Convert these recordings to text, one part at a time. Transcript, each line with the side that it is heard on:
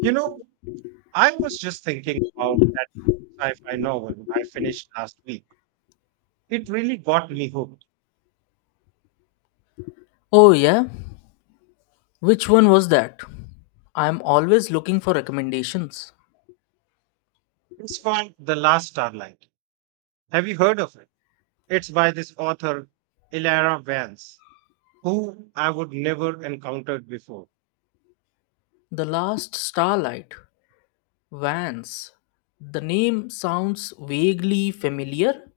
right: You know, I was just thinking about that sci-fi novel I finished last week. It really got me hooked.
left: Oh, yeah? Which one was that? I'm always looking for recommendations.
right: It's called The Last Starlight. Have you heard of it? It's by this author, Ilara Vance, who I would never encountered before.
left: The Last Starlight, Vance. The name sounds vaguely familiar,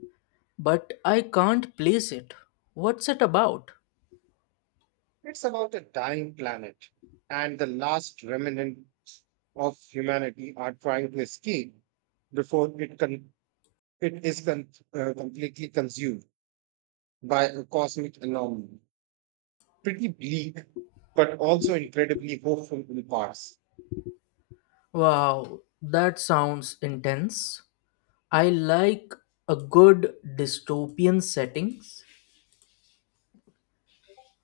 left: but I can't place it. What's it about?
right: It's about a dying planet and the last remnants of humanity are trying to escape before it, con- it is con- completely consumed by a cosmic anomaly. Pretty bleak, but also incredibly hopeful in parts.
left: Wow, that sounds intense. I like a good dystopian settings,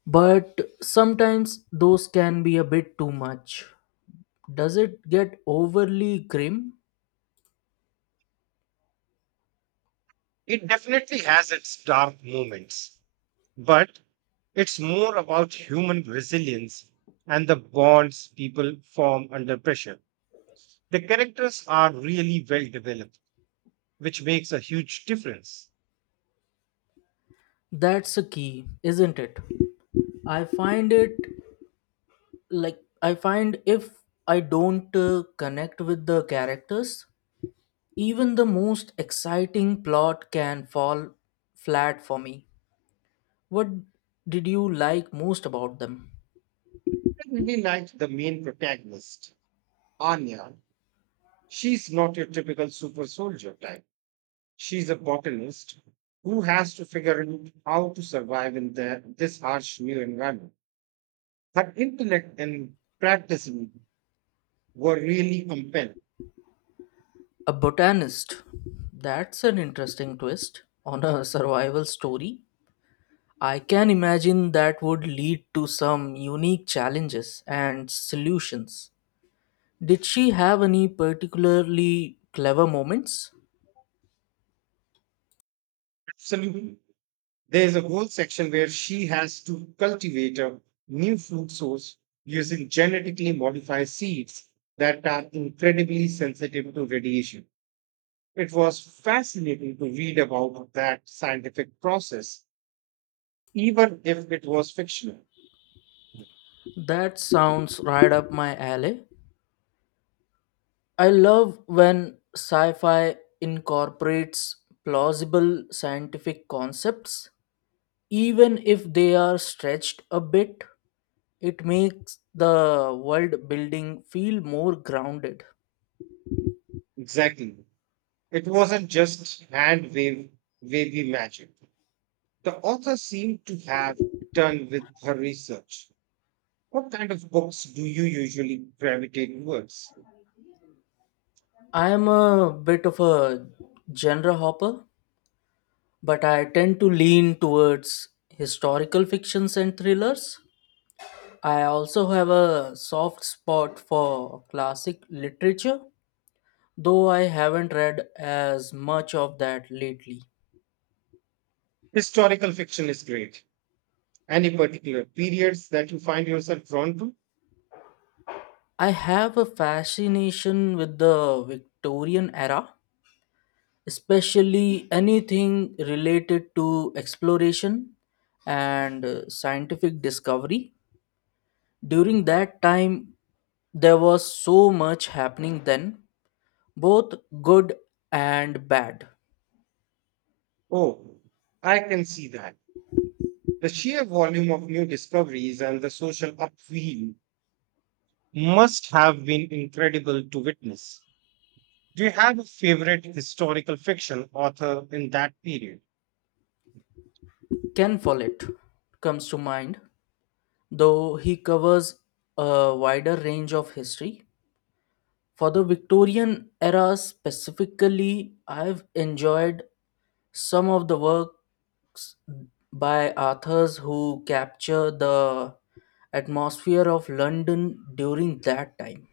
left: but sometimes those can be a bit too much. Does it get overly grim?
right: It definitely has its dark moments, but it's more about human resilience and the bonds people form under pressure. The characters are really well developed, which makes a huge difference.
left: That's a key, isn't it? I find it I find if I don't connect with the characters, even the most exciting plot can fall flat for me. What did you like most about them?
right: I really liked the main protagonist, Anya. She's not your typical super soldier type. She's a botanist who has to figure out how to survive in this harsh new environment. Her intellect and practice were really compelling.
left: A botanist. That's an interesting twist on a survival story. I can imagine that would lead to some unique challenges and solutions. Did she have any particularly clever moments?
right: Absolutely. There's a whole section where she has to cultivate a new food source using genetically modified seeds that are incredibly sensitive to radiation. It was fascinating to read about that scientific process even if it was fictional.
left: That sounds right up my alley. I love when sci fi incorporates plausible scientific concepts, even if they are stretched a bit. It makes the world building feel more grounded.
right: Exactly. It wasn't just wavy magic. The author seemed to have done with her research. What kind of books do you usually gravitate towards?
left: I am a bit of a genre hopper, but I tend to lean towards historical fictions and thrillers. I also have a soft spot for classic literature, though I haven't read as much of that lately.
right: Historical fiction is great. Any particular periods that you find yourself drawn to?
left: I have a fascination with the Victorian era, especially anything related to exploration and scientific discovery. During that time, there was so much happening then, both good and bad.
right: Oh, I can see that. The sheer volume of new discoveries and the social upheaval must have been incredible to witness. Do you have a favorite historical fiction author in that period?
left: Ken Follett comes to mind though he covers a wider range of history. For the Victorian era specifically, I've enjoyed some of the works by authors who capture the atmosphere of London during that time.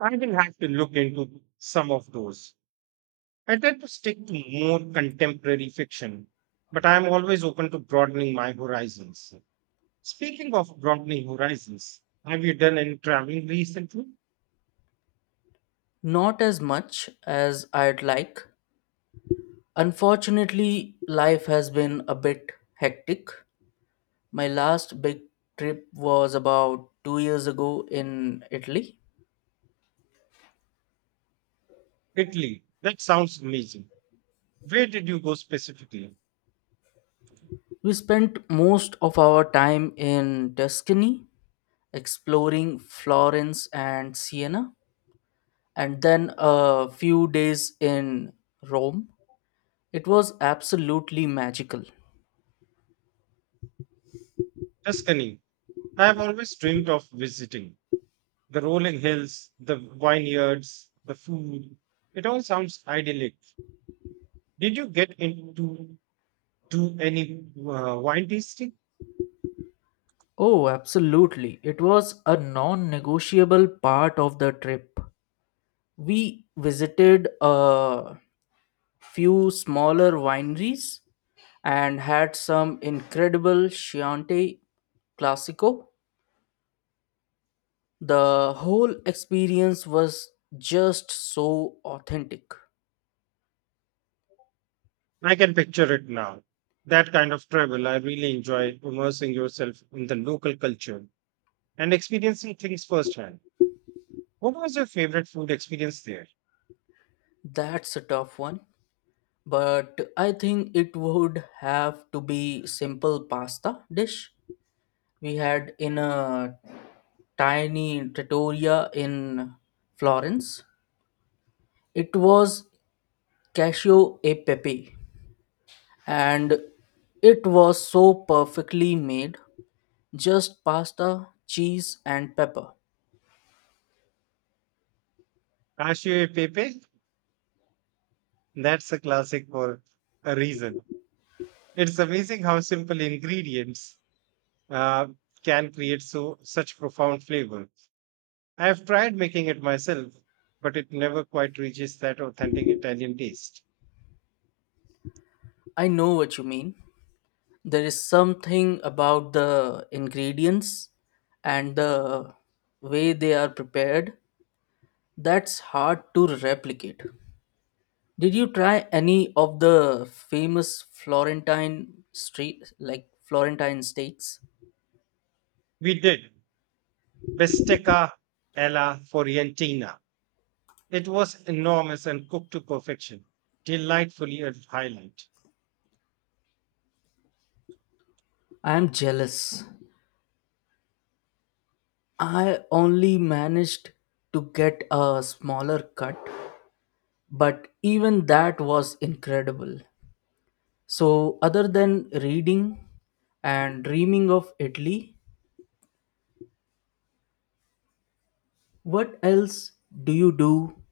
right: I will have to look into some of those. I tend to stick to more contemporary fiction, but I am always open to broadening my horizons. Speaking of broadening horizons, have you done any traveling recently?
left: Not as much as I'd like. Unfortunately, life has been a bit hectic. My last big trip was about 2 years ago in Italy.
right: Italy, that sounds amazing. Where did you go specifically?
left: We spent most of our time in Tuscany, exploring Florence and Siena, and then a few days in Rome. It was absolutely magical.
right: Tuscany. I have always dreamed of visiting. The rolling hills, the vineyards, the food. It all sounds idyllic. Did you get into do any wine tasting?
left: Oh, absolutely. It was a non negotiable part of the trip. We visited a few smaller wineries and had some incredible Chianti Classico. The whole experience was just so authentic.
right: I can picture it now. That kind of travel, I really enjoy immersing yourself in the local culture and experiencing things firsthand. What was your favorite food experience there?
left: That's a tough one, but I think it would have to be simple pasta dish we had in a tiny trattoria in Florence. It was cashew e pepe and it was so perfectly made, just pasta, cheese and pepper.
right: Cashew pepe? That's a classic for a reason. It's amazing how simple ingredients uh, can create so such profound flavor. I have tried making it myself, but it never quite reaches that authentic Italian taste.
left: I know what you mean. There is something about the ingredients and the way they are prepared that's hard to replicate. Did you try any of the famous florentine street like florentine steaks?
right: We did bistecca alla fiorentina. It was enormous and cooked to perfection, delightfully a highlight.
left: I am jealous. I only managed to get a smaller cut, but even that was incredible. So other than reading and dreaming of Italy, what else do you do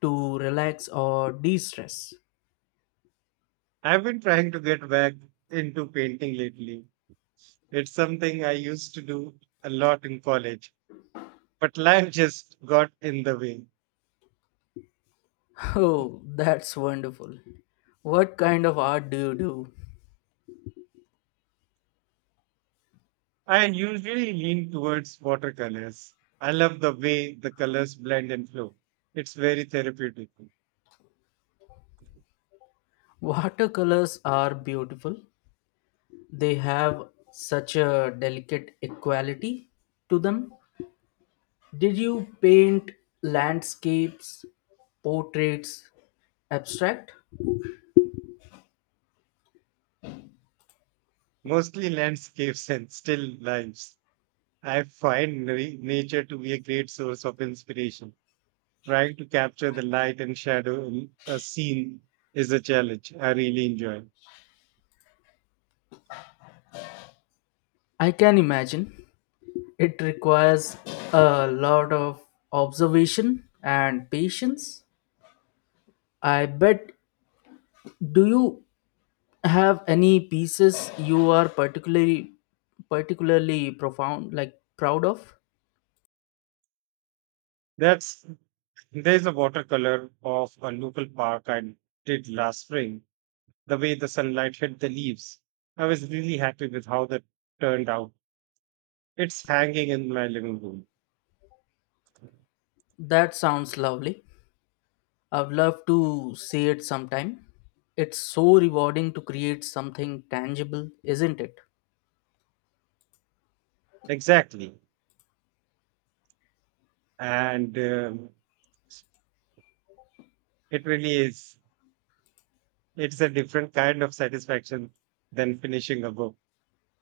left: to relax or de stress?
right: I've been trying to get back into painting lately. It's something I used to do a lot in college, but life just got in the way.
left: Oh, that's wonderful. What kind of art do you do?
right: I usually lean towards watercolors. I love the way the colors blend and flow. It's very therapeutic.
left: Watercolors are beautiful. They have such a delicate equality to them. Did you paint landscapes, portraits, abstract?
right: Mostly landscapes and still lives. I find nature to be a great source of inspiration. Trying to capture the light and shadow in a scene is a challenge I really enjoy.
left: I can imagine. It requires a lot of observation and patience. I bet. Do you have any pieces you are particularly particularly profound like proud of?
right: That's There's a watercolor of a local park I did last spring. The way the sunlight hit the leaves, I was really happy with how that turned out. It's hanging in my living room.
left: That sounds lovely. I'd love to see it sometime. It's so rewarding to create something tangible, isn't it?
right: Exactly. And it really is. It's a different kind of satisfaction than finishing a book,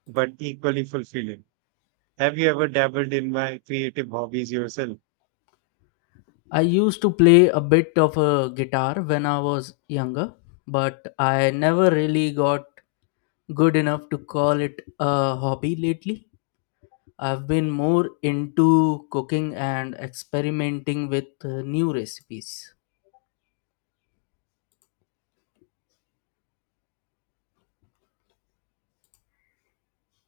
right: but equally fulfilling. Have you ever dabbled in my creative hobbies yourself?
left: I used to play a bit of a guitar when I was younger, but I never really got good enough to call it a hobby lately. I've been more into cooking and experimenting with new recipes.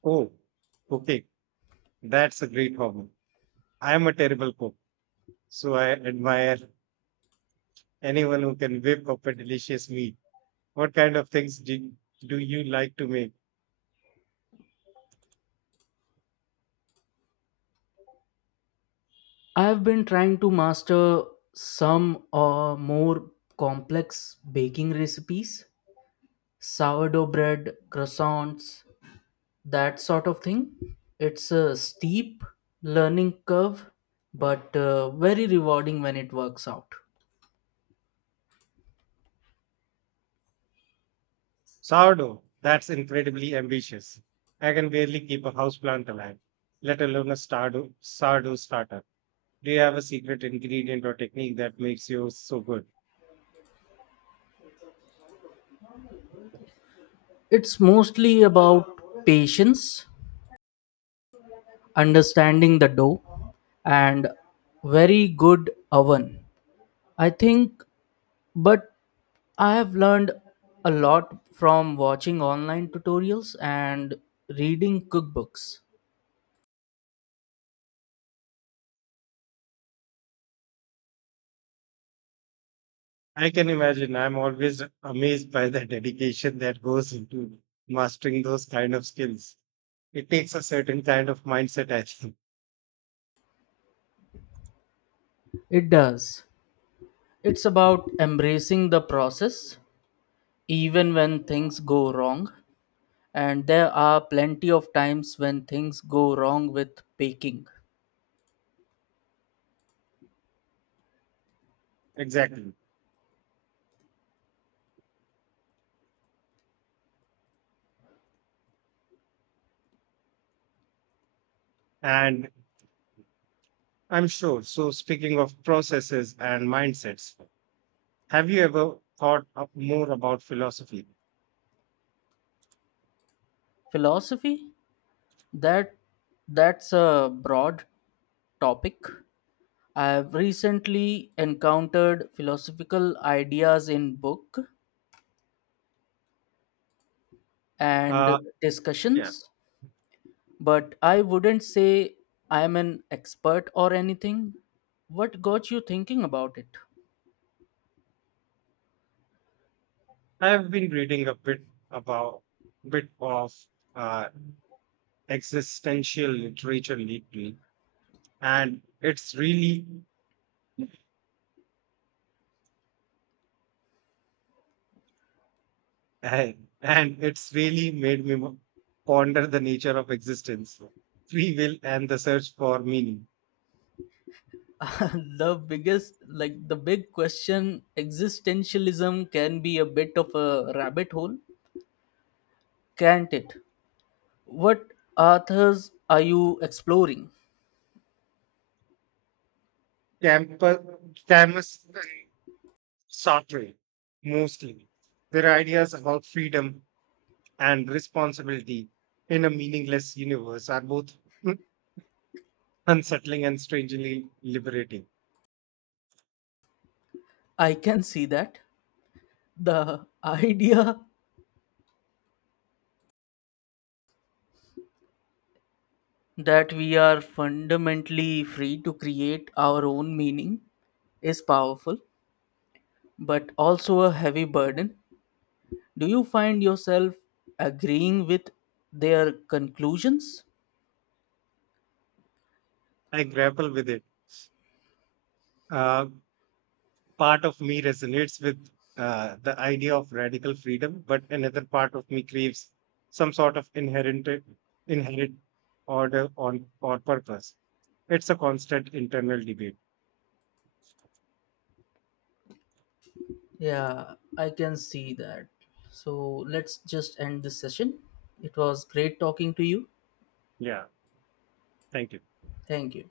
right: Oh, okay. That's a great hobby. I am a terrible cook, so I admire anyone who can whip up a delicious meal. What kind of things do do you like to make?
left: I've been trying to master some more complex baking recipes, sourdough bread, croissants, that sort of thing. It's a steep learning curve, but very rewarding when it works out.
right: Sourdough, that's incredibly ambitious. I can barely keep a houseplant alive, let alone a sourdough starter. Do you have a secret ingredient or technique that makes you so good?
left: It's mostly about patience, understanding the dough, and very good oven I think, but I have learned a lot from watching online tutorials and reading cookbooks.
right: I can imagine. I'm always amazed by the dedication that goes into mastering those kind of skills. It takes a certain kind of mindset, I think.
left: It does. It's about embracing the process, even when things go wrong. And there are plenty of times when things go wrong with baking.
right: Exactly. And I'm sure. So, speaking of processes and mindsets, have you ever thought up more about philosophy?
left: Philosophy? That that's a broad topic. I have recently encountered philosophical ideas in book and
right: Uh, yeah.
left: discussions, but I wouldn't say I am an expert or anything. What got you thinking about it?
right: I've been reading a bit about bit of uh, existential literature lately, and it's really ponder the nature of existence, free will, and the search for meaning.
left: the biggest, like the big question, existentialism can be a bit of a rabbit hole, can't it? What authors are you exploring?
right: Campus, Camus, and Sartre, mostly their ideas about freedom and responsibility in a meaningless universe are both unsettling and strangely liberating.
left: I can see that. The idea that we are fundamentally free to create our own meaning is powerful but also a heavy burden. Do you find yourself agreeing with their conclusions?
right: I grapple with it. Uh, Part of me resonates with the idea of radical freedom, but another part of me craves some sort of inherent order on or purpose. It's a constant internal debate.
left: Yeah, I can see that. So let's just end this session. It was great talking to you.
right: Yeah, thank you.
left: Thank you.